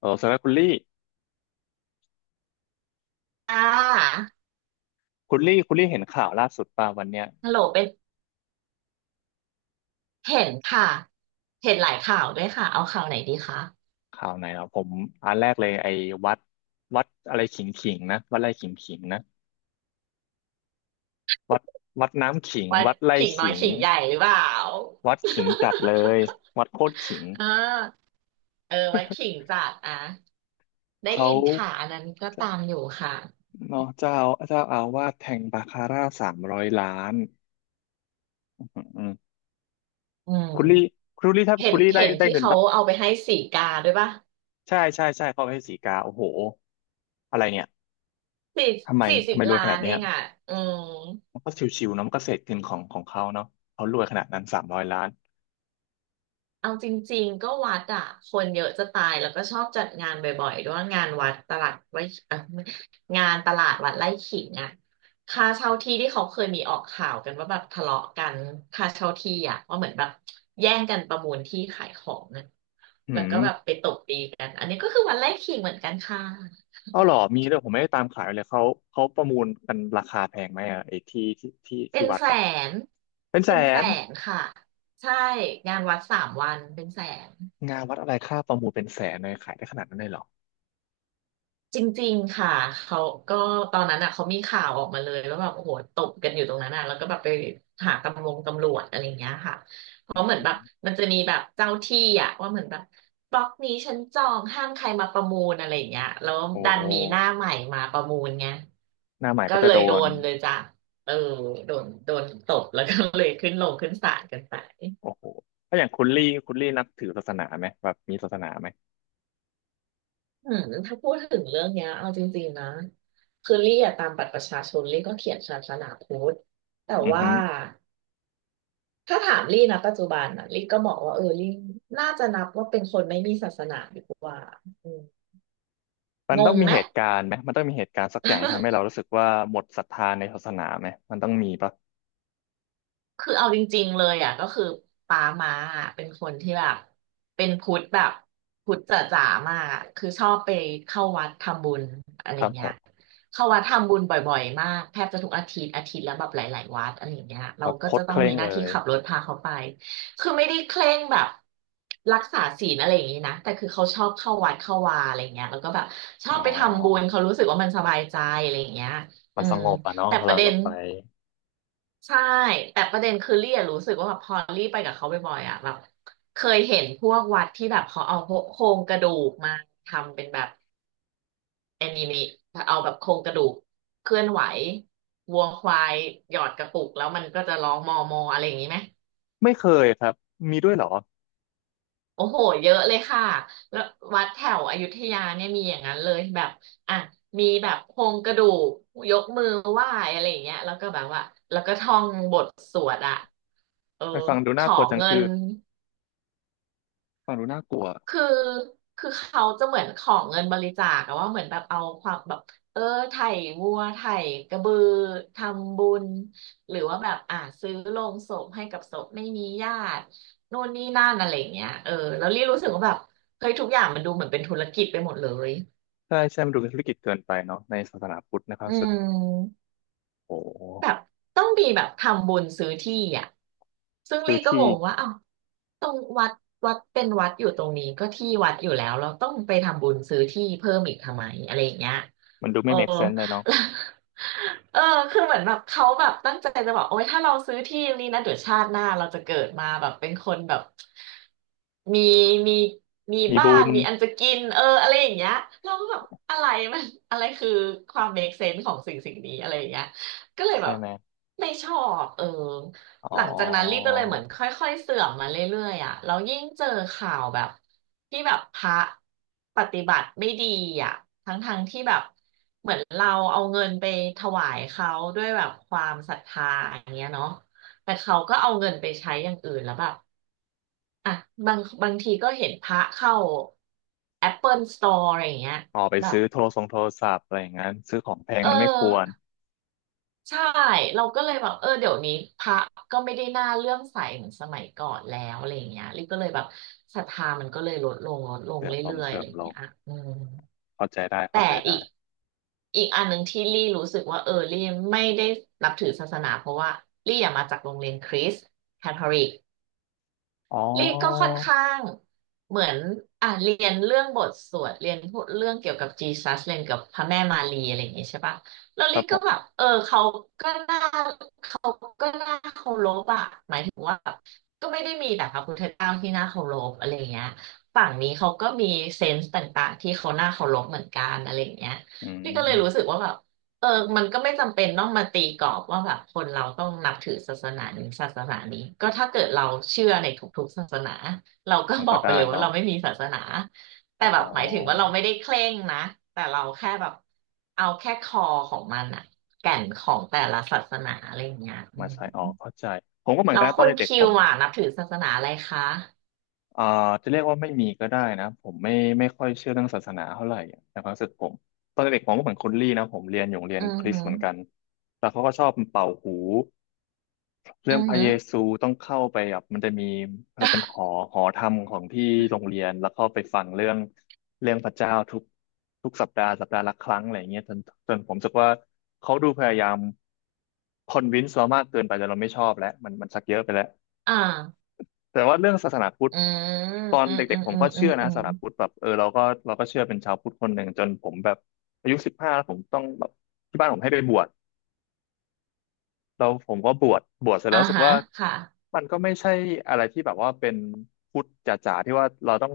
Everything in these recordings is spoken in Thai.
เออสำหรับคุณลี่อ่าคุณลี่คุณลี่เห็นข่าวล่าสุดป่ะวันเนี้ยฮัลโหลเป็นเห็นค่ะ เห็นหลายข่าวด้วยค่ะ เอาข่าวไหนดีคะข่าวไหนเหรอผมอันแรกเลยไอ้วัดวัดอะไรขิงนะวัดไร่ขิงนะวัดวัดน้ำขิงวัดวัดไร่ขิงน้อขิยงขิงใหญ่หรือเปล่า วัดขิงจัดเลยวัดโคตรขิง อ่า เออวัดขิง จัดอ่ะ ได้เขายินค่ะอันนั้นก็ตามอยู่ค่ะ เนาะเจ้าอาวาสแทงบาคาร่าสามร้อยล้านอืมอืมอืคุณลี่มคุณลี่ถ้าเห็คุนณลี่ได้เห็นได้ที่เงินเขาตั้งเอาไปให้สีกาด้วยป่ะใช่ใช่ใช่เขาให้สีกาโอ้โหอะไรเนี่ยสี่ทำไมสี่สิทำบไมรวยล้าขนานดเนี้เอย งอ่ะอืม มันก็ชิวๆเนาะมันก็เศษเงินของเขาเนาะเขารวยขนาดนั้นสามร้อยล้านเอาจริงๆก็วัดอะคนเยอะจะตายแล้วก็ชอบจัดงานบ่อยๆด้วยงานวัดตลาดไว้เอ่องานตลาดวัดไร่ขิงอะค่าเช่าที่ที่เขาเคยมีออกข่าวกันว่าแบบทะเลาะกันค่าเช่าที่อะว่าเหมือนแบบแย่งกันประมูลที่ขายของนะอืแล้วมก็แบบไปตบตีกันอันนี้ก็คือวัดไร่ขิงเหมือนกันค่ะเอาเหรอมีด้วยผมไม่ได้ตามข่าวเลยเขาเขาประมูลกันราคาแพงไหมอะไอ้ที่ที่ที่เป็ที่นวัดแสอะนเป็นแสเป็นแสนนค่ะใช่งานวัดสามวันเป็นแสน งานวัดอะไรค่าประมูลเป็นแสนเลยขายได้ขนาดนั้นเลยเหรอจริงๆค่ะ เขาก็ตอนนั้นอ่ะเขามีข่าวออกมาเลยว่าแบบโอ้โหตบกันอยู่ตรงนั้นอ่ะแล้วก็แบบไปหาตำรวจอะไรอย่างเงี้ยค่ะเพราะเหมือนแบบมันจะมีแบบเจ้าที่อ่ะว่าเหมือนแบบบล็อกนี้ฉันจองห้ามใครมาประมูลอะไรอย่างเงี้ยแล้วโอ้ดัโหนมีหน้าใหม่มาประมูลไงหน้าใหม่ก็ก็จะเลยโดโดนนเลยจ้ะเออโดนตบแล้วก็เลยขึ้นศาลกันไป โอ้โหถ้าอย่างคุณลี่คุณลี่นับถือศาสนาไหมแบบมีศาสนาไหมอืมถ้าพูดถึงเรื่องเนี้ยเอาจริงๆนะคือลี่อะตามบัตรประชาชนลี่ก็เขียนศาสนาพุทธแต่อือว่าฮึถ้าถามลี่นะปัจจุบันอ่ะลี่ก็บอกว่าเออลี่น่าจะนับว่าเป็นคนไม่มีศาสนาดีกว่าอืมมันงต้องงมีไหม เหตุการณ์ไหมมันต้องมีเหตุการณ์สักอย่างที่ทำให้ เรารู้สึกว่าหมดศรัทธาในศาสนาไหมมันต้องมีปะคือเอาจริงๆเลยอ่ะก็คือปามาอะเป็นคนที่แบบเป็นพุทธแบบพุทธจ๋าๆมากอะคือชอบไปเข้าวัดทำบุญอะไรครับผเงี้ยมเข้าวัดทำบุญบ่อยๆมากแทบจะทุกอาทิตย์อาทิตย์ละแบบหลายๆวัดอะไรเงี้ยแบเราบก็โคจะตรต้เคองร่มีงหน้าเลที่ย ขับรถพาเขาไปคือไม่ได้เคร่งแบบรักษาศีลอะไรอย่างนี้นะแต่คือเขาชอบเข้าวัดเข้าวาอะไรเงี้ยแล้วก็แบบชออ๋บไปทำบุญอ เขารู้สึกว่ามันสบายใจอะไรเงี้ยมัอืนสมงบอ่ะเนาะแต่เวปลาระเด็เราน ไปใช่แต่ประเด็นคือลี่อะรู้สึกว่าแบบพอลี่ไปกับเขาบ่อยๆอ่ะแบบเคยเห็นพวกวัดที่แบบเขาเอาโครงกระดูกมาทำเป็นแบบแอนิเมะเอาแบบโครงกระดูกเคลื่อนไหววัวควายหยอดกระปุกแล้วมันก็จะร้องมอมออะไรอย่างนี้ไหมไม่เคยครับ มีด้วยเหรอโอ้โหเยอะเลยค่ะแล้ววัดแถวอยุธยาเนี่ยมีอย่างนั้นเลยแบบอ่ะมีแบบโครงกระดูกยกมือไหว้อะไรอย่างเงี้ยแล้วก็แบบว่าแล้วก็ท่องบทสวดอ่ะเออไปฟังดูขน่าอกลัวจังเงิคือน ฟังดูน่ากลัวคือคือเขาจะเหมือนขอเงินบริจาคอะว่าเหมือนแบบเอาความแบบเออไถวัวไถกระบือทำบุญ หรือว่าแบบซื้อโลงศพให้กับศพไม่มีญาตินู่นนี่นั่นอะไรอย่างเงี้ยเออแล้วรี่รู้สึกว่าแบบเฮ้ยทุกอย่างมันดูเหมือนเป็นธุรกิจไปหมดเลยใช่ใช่มันดูเป็นธุรกิจเกินไปเนาะในศาสนาพุทธนะครับอืสึกม โอ้โหแบบต้องมีแบบทำบุญซื้อที่อ่ะซึ่งคือลี่ก็งที่งว่าเอ้าตรงวัดวัดเป็นวัดอยู่ตรงนี้ก็ที่วัดอยู่แล้วเราต้องไปทำบุญซื้อที่เพิ่มอีกทำไมอะไรอย่างเงี้ย มันดูเออ ไม่ make sense เลยเนาะ เออคือเหมือนแบบเขาแบบตั้งใจจะบอกโอ๊ยถ้าเราซื้อที่นี้นะเดี๋ยวชาติหน้าเราจะเกิดมาแบบเป็นคนแบบมีมีมีมีบ้าบุนญมีอันจะกินเอออะไรอย่างเงี้ยเราก็แบบอะไรมัน อะไรคือความ make sense ของสิ่งนี้อะไรอย่างเงี้ยก็เลยใช่แบบไหมไม่ชอบเออ อ๋อหลังจากนั้นลี่ก็เลยเหมือนค่อยๆเสื่อมมาเรื่อยๆอ่ะแล้วยิ่งเจอข่าวแบบที่แบบพระปฏิบัติไม่ดีอ่ะทั้งๆที่แบบเหมือนเราเอาเงินไปถวายเขาด้วยแบบความศรัทธาอย่างเงี้ยเนาะแต่เขาก็เอาเงินไปใช้อย่างอื่นแล้วแบบอ่ะบางทีก็เห็นพระเข้า Apple Store อะไรอย่างเงี้ยออกไปแบบซื้อโทรศัพท์อะไรอย่างนั้นซื้อของแพงเอมันไม่ควรอ ใช่เราก็เลยแบบเออเดี๋ยวนี้พระก็ไม่ได้น่าเลื่อมใสเหมือนสมัยก่อนแล้วอะไรอย่างเงี้ยลิก็เลยแบบศรัทธามันก็เลยลดลงลดลเสงริมลงเรื่อยเสๆริอะอไรมอย่างลเงี้งยอืมเข้าใจได้แต่เข้าใจอีได้กอีกอันหนึ่งที่ลี่รู้สึกว่าเออลี่ไม่ได้นับถือศาสนาเพราะว่าลี่อะมาจากโรงเรียนคริสต์คาทอลิก อ๋ลี่ก็อค่อนข้างเหมือนอ่ะเรียนเรื่องบทสวดเรียนพูดเรื่องเกี่ยวกับจีซัสเรียนกับพระแม่มารีอะไรอย่างงี้ใช่ปะแล้วครัลี่บผก็แบมบเออก็น่าเขาก็น่าเคารพอะหมายถึงว่าแบบก็ไม่ได้มีแต่พระพุทธเจ้าที่น่าเคารพอะไรอย่างเงี้ยฝั่งนี้เขาก็มีเซนส์ต่างๆที่เขาน่าเคารพเหมือนกันอะไรอย่างเงี้ยอืลี่ก็เลยรู้สึกมว่าแบบ เออมันก็ไม่จำเป็นต้องมาตีกรอบว่าแบบคนเราต้องนับถือศาสนานี้ศาสนานี้ก็ถ้าเกิดเราเชื่อในทุกๆศาสนาเราก็มันบอก็กไปได้เลยว่าเนาะเราไม่มีศาสนาอ๋แต่แบบหมายถึงว่าอ เราไม่ได้เคร่งนะแต่เราแค่แบบเอาแค่คอของมันอะแก่นของแต่ละศาสนาอะไรอย่างเงี้ยอืมามใส่ออกเข้าใจผมก็เหมือนแล้กัวนนะตอคุนณเด็กคิๆผวมอะนับถือศาสนาอะไรคะเอ่อจะเรียกว่าไม่มีก็ได้นะผมไม่ค่อยเชื่อเรื่องศาสนาเท่าไหร่ในความรู้สึกผมตอนเด็กๆผมก็เหมือนคุณลี่นะผมเรียนอยู่โรงเรียอืนอคริสหืต์อเหมือนกันแล้วเขาก็ชอบเป่าหูเรื่อืองอพระหืเยอ ซูต้องเข้าไปแบบมันจะมีอะไรเป็นห อหอธรรมของที่โรงเรียนแล้วเข้าไปฟังเรื่องเรื่องพระเจ้าทุกสัปดาห์สัปดาห์ละครั้งอะไรอย่างเงี้ยจนผมรู้สึกว่าเขาดูพยายามคอนวินส์เรามากเกินไปจนเราไม่ชอบแล้วมันชักเยอะไปแล้ว อ่าแต่ว่าเรื่องศาสนาพุทธอืมตอนอืมเด็อืกมๆผมอืก็มอืเชื่มอนะอืศามสนาพุทธแบบเออเราก็เชื่อเป็นชาวพุทธคนหนึ่งจนผมแบบอายุ15แล้วผมต้องแบบที่บ้านผมให้ไปบวชเราผมก็บวชเสร็จแล้อ่าวรู้สึกฮะว่าค่ะ มันก็ไม่ใช่อะไรที่แบบว่าเป็นพุทธจ๋าๆที่ว่าเราต้อง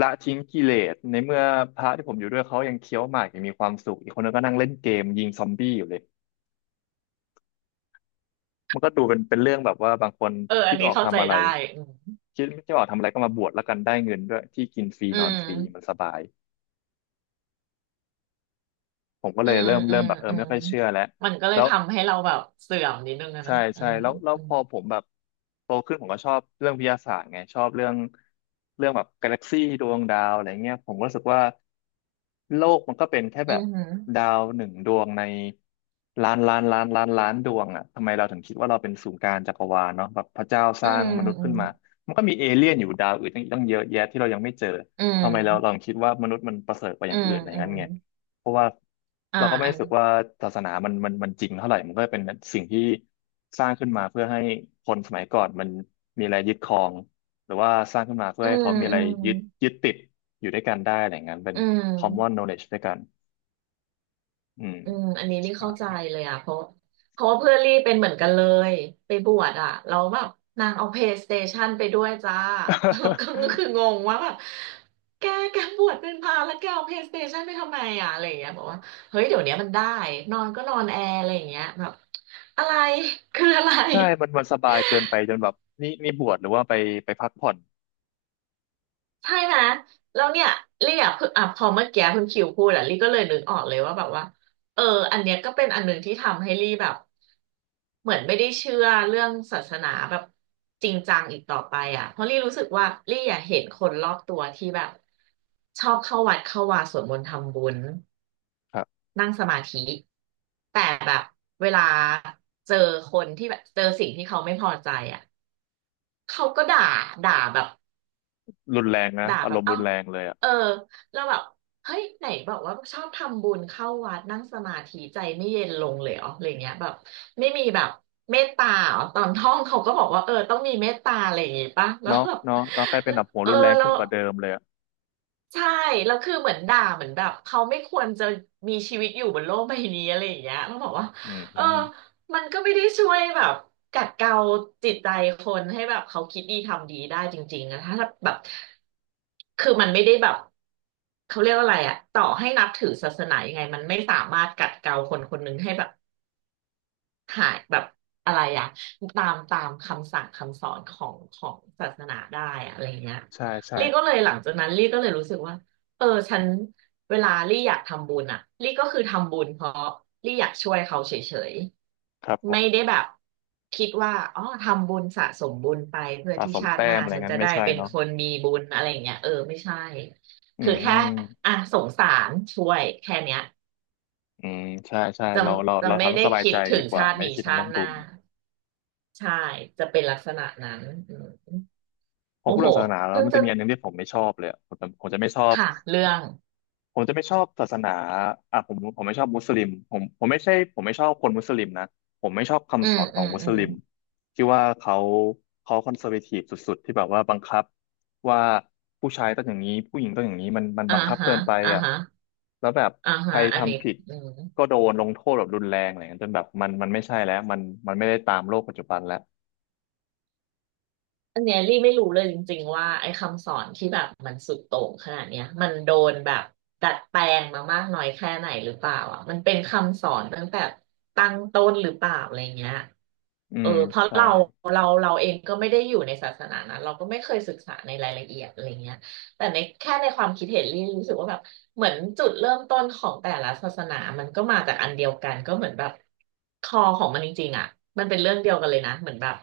ละทิ้งกิเลสในเมื่อพระที่ผมอยู่ด้วยเขายังเคี้ยวหมากยังมีความสุขอีกคนนึงก็นั่งเล่นเกมยิงซอมบี้อยู่เลย มันก็ดูเป็นเป็นเรื่องแบบว่าบางคนเอออัคิดนไม่นี้ออกเข้าใจทำอะไรได้คิดไม่ออกทำอะไรก็มาบวชแล้วกันได้เงินด้วยที่กินฟรีอืนอนฟรีมันมสบายผมก็อืเลยมเริ่มอืเริ่มมแบบเอออืมไม่ค่อยอืเชื่อแล้วมมันก็เลแล้ยว ทำให้เราแบบเสื่อมนิดนึงอะใช่เนาะอืใช่มแล้วอืพมอผมแบบโตขึ้นผมก็ชอบเรื่องวิทยาศาสตร์ไงชอบเรื่องแบบกาแล็กซี่ดวงดาวอะไรเงี้ยผมก็รู้สึกว่าโลกมันก็เป็นแค่อืแบบดามวหนึ่งดวงในล้านล้านล้านล้านล้านดวงอ่ะทำไมเราถึงคิดว่าเราเป็นศูนย์กลางจักรวาลเนาะแบบพระเจ้าสอืร้างมมนุษย์อืขึ้มนมามันก็มีเอเลี่ยนอยู่ดาวอื่นตั้งเยอะแยะที่เรายังไม่เจออืทำไมเรามถึงคิดว่ามนุษย์มันประเสริฐกว่าออืย่างมอื่นอะไรออืย่างนั้มนไง เพราะว่าอ่าเราก็ไม่อัรู้นสึกว่าศาสนามันจริงเท่าไหร่มันก็เป็นสิ่งที่สร้างขึ้นมาเพื่อให้คนสมัยก่อนมันมีอะไรยึดครองหรือว่าสร้างขึ้นมาเพื่ออืให้มเขามีอะอืไรมยึดยึดติดอยู่ด้วยกันได้อะไรอย่างนั้นเป็น อืม common knowledge ด้วยกันอืมอืมอันนี้รีเข้าใจใช่ เลยอ่ะเพราะเพราะว่าเพื่อนรีเป็นเหมือนกันเลยไปบวชอ่ะเราแล้วแบบนางเอา PlayStation ไปด้วยจ้า แล้วก็ คืองงว่าแบบแกแกบวชเป็นพระแล้วแกเอา PlayStation ไปทำไมอ่ะอะไรอย่างเงี้ยบอกว่าเฮ้ยเดี๋ยวนี้มันได้นอนก็นอนแอร์อะไรอย่างเงี้ยแบบอะไรคืออะไร ใช่มันมันสบายเกินไปจนแบบนี่บวชหรือว่าไปพักผ่อนใช่ไหมแล้วเนี่ยลี่อ่ะเพิ่งอ่ะพอเมื่อกี้คุณคิวพูดอ่ะลี่ก็เลยนึกออกเลยว่าแบบว่าเอออันเนี้ยก็เป็นอันหนึ่งที่ทำให้ลี่แบบเหมือนไม่ได้เชื่อเรื่องศาสนาแบบจริงจังอีกต่อไปอ่ะเพราะลี่รู้สึกว่าลี่อ่ะเห็นคนรอบตัวที่แบบชอบเข้าวัดเข้าวาสวดมนต์ทำบุญครับนั่งสมาธิแต่แบบเวลาเจอคนที่แบบเจอสิ่งที่เขาไม่พอใจอ่ะเขาก็ด่าด่าแบบ รุนแรงนะด่าอาแบรบมณ์เอ้ารุนแรงเลยอะเออเราแบบ เฮ้ย ไหนบอกว่าชอบทำบุญเข้าวัดนั่งสมาธิใจไม่เย็นลงเลยเหรออะไรเงี้ยแบบไม่มีแบบเมตตาเหรอตอนท่องเขาก็บอกว่าเออต้องมีเมตตาอะไรอย่างงี้ปะแล้วเนาะแบบเนาะเนาะกลายเป็นแล้วแบบหัวเออรุนแรงเรา ขึ้นกว่าเดิมเลยอะใช่แล้วคือเหมือนด่าเหมือนแบบเขาไม่ควรจะมีชีวิตอยู่บนโลกใบนี้อะไรอย่างเงี้ยแล้วบอกว่าอืมเออือมมันก็ไม่ได้ช่วยแบบกัดเกลาจิตใจคนให้แบบเขาคิดดีทำดีได้จริงๆนะถ้าแบบคือมันไม่ได้แบบเขาเรียกว่าอะไรอะต่อให้นับถือศาสนายังไงมันไม่สามารถกัดเกลาคนคนหนึ่งให้แบบ หายแบบอะไรอะตามคำสั่งคำสอนของศาสนาได้อะอะไรเงี้ยใช่ใช่ลี่ก็เลยหลังจากนั้นลี่ก็เลยรู้สึกว่าเออฉันเวลาลี่อยากทำบุญอะลี่ก็คือทำบุญเพราะลี่อยากช่วยเขาเฉยครับผๆไม่ม ได้แบบคิดว่าอ๋อทำบุญสะสมบุญไปเพื่อสะที่สมชาติแต้หน้ามอะไรฉันงั้จะนไม่ได้ใช่เป็นเนาะคนมีบุญอะไรอย่างเงี้ยเออไม่ใช่อืคือแค่มอ่ะสงสารช่วยแค่เนี้ยอืม ใช่ใช่จะเราเราจะเราไม่ทำให้ได้สบายคิใจดถึดีงกว่าชาติไม่ได้นี้คิดถึงชาเรื่อติงหบุน้า ญใช่จะเป็นลักษณะนั้นอืมพอโอ้พูดโหเรื่องศาสนาแล้วเพิ่งมันจะจะมีอันหนึงที่ผมไม่ชอบเลยอะผมจะไม่ชอบ ค่ะเรื่องผมจะไม่ชอบศาสนาอ่ะผมไม่ชอบมุสลิมผมไม่ใช่ผมไม่ชอบคนมุสลิมนะผมไม่ชอบอืคำสมอนขอืองมมุอืสมลิมที่ว่าเขาคอนเซอร์เวทีฟสุดๆที่แบบว่าบังคับว่าผู้ชายต้องอย่างนี้ผู้หญิงต้องอย่างนี้มันอ่าบังคับฮะเกินไปอ่าอ่ะฮะแล้วแบบอ่าใคฮะรอันนี้ทำผิดอืม ก็โดนลงโทษแบบรุนแรงอะไรอย่างเงี้ยจนแบบมันไม่ใช่แล้วมันไม่ได้ตามโลกปัจจุบันแล้วอันเนี้ยลี่ไม่รู้เลยจริงๆว่าไอ้คำสอนที่แบบมันสุดโต่งขนาดเนี้ยมันโดนแบบดัดแปลงมามากน้อยแค่ไหนหรือเปล่าอ่ะมันเป็นคำสอนตั้งแต่ตั้งต้นหรือเปล่าอะไรเงี้ยอืเออมเพราะใช่เราเองก็ไม่ได้อยู่ในศาสนานั้นเราก็ไม่เคยศึกษาในรายละเอียดอะไรเงี้ยแต่ในแค่ในความคิดเห็นลี่รู้สึกว่าแบบเหมือนจุดเริ่มต้นของแต่ละศาสนามันก็มาจากอันเดียวกันก็เหมือนแบบคอของมันจริงๆอ่ะมันเป็นเรื่องเดียวกันเลยนะเหมือนแบบ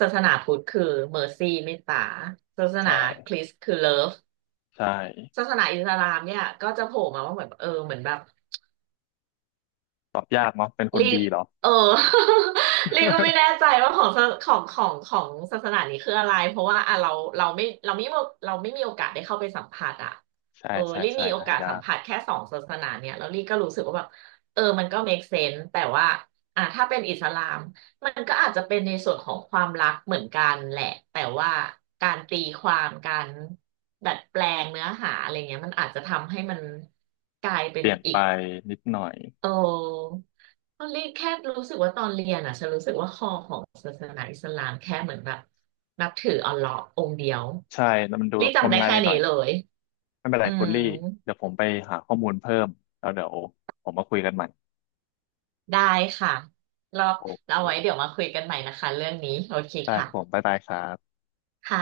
ศาสนาพุทธคือเมอร์ซี่เมตตาศาสนาใช่คริสต์คือเลิฟใช่ศาสนาอิสลามเนี่ยก็จะโผล่มาว่าเหมือนเออเหมือนแบบ ตอบยากเนาะเป็นคนลีบดีเหรอ เออ ลีบก็ไม่แน่ ใจว่าของศาของของของศาสนานี้คืออะไร เพราะว่าอ่ะเราเราไม่เราไม่ีเราไม่มีโอกาสได้เข้าไปสัมผัสอ่ะใช่เออใช่ลีใช่มีโอหากาสยาสัมก ผัสแค่สองศาสนาเนี่ยแล้วลีก็รู้สึกว่าแบบเออมันก็ make sense แต่ว่าอ่ะถ้าเป็นอิสลามมันก็อาจจะเป็นในส่วนของความรักเหมือนกันแหละแต่ว่าการตีความการดัดแปลงเนื้อหาอะไรเงี้ยมันอาจจะทำให้มันกลายเป็เปนลี่ยนอีไปก นิดหน่อยโอ้ตอนเรียนแค่รู้สึกว่าตอนเรียนอ่ะฉันรู้สึกว่าคอของศาสนาอิสลามแค่เหมือนแบบนับถืออัลเลาะห์องค์เดียวใช่แล้วมันดูรีงจำมได้งายแค่ไปหน่นี้อยเลยไม่เป็นไรอืคุณมลี่เดี๋ยวผมไปหาข้อมูลเพิ่มแล้วเดี๋ยวผมมาคุยกันใหม่ได้ค่ะรอบโอเราเคไว้เดี๋ยวมาคุยกันใหม่นะคะเรื่องนี้โอเคได้ครับผมค่ะบ๊ายบายครับค่ะ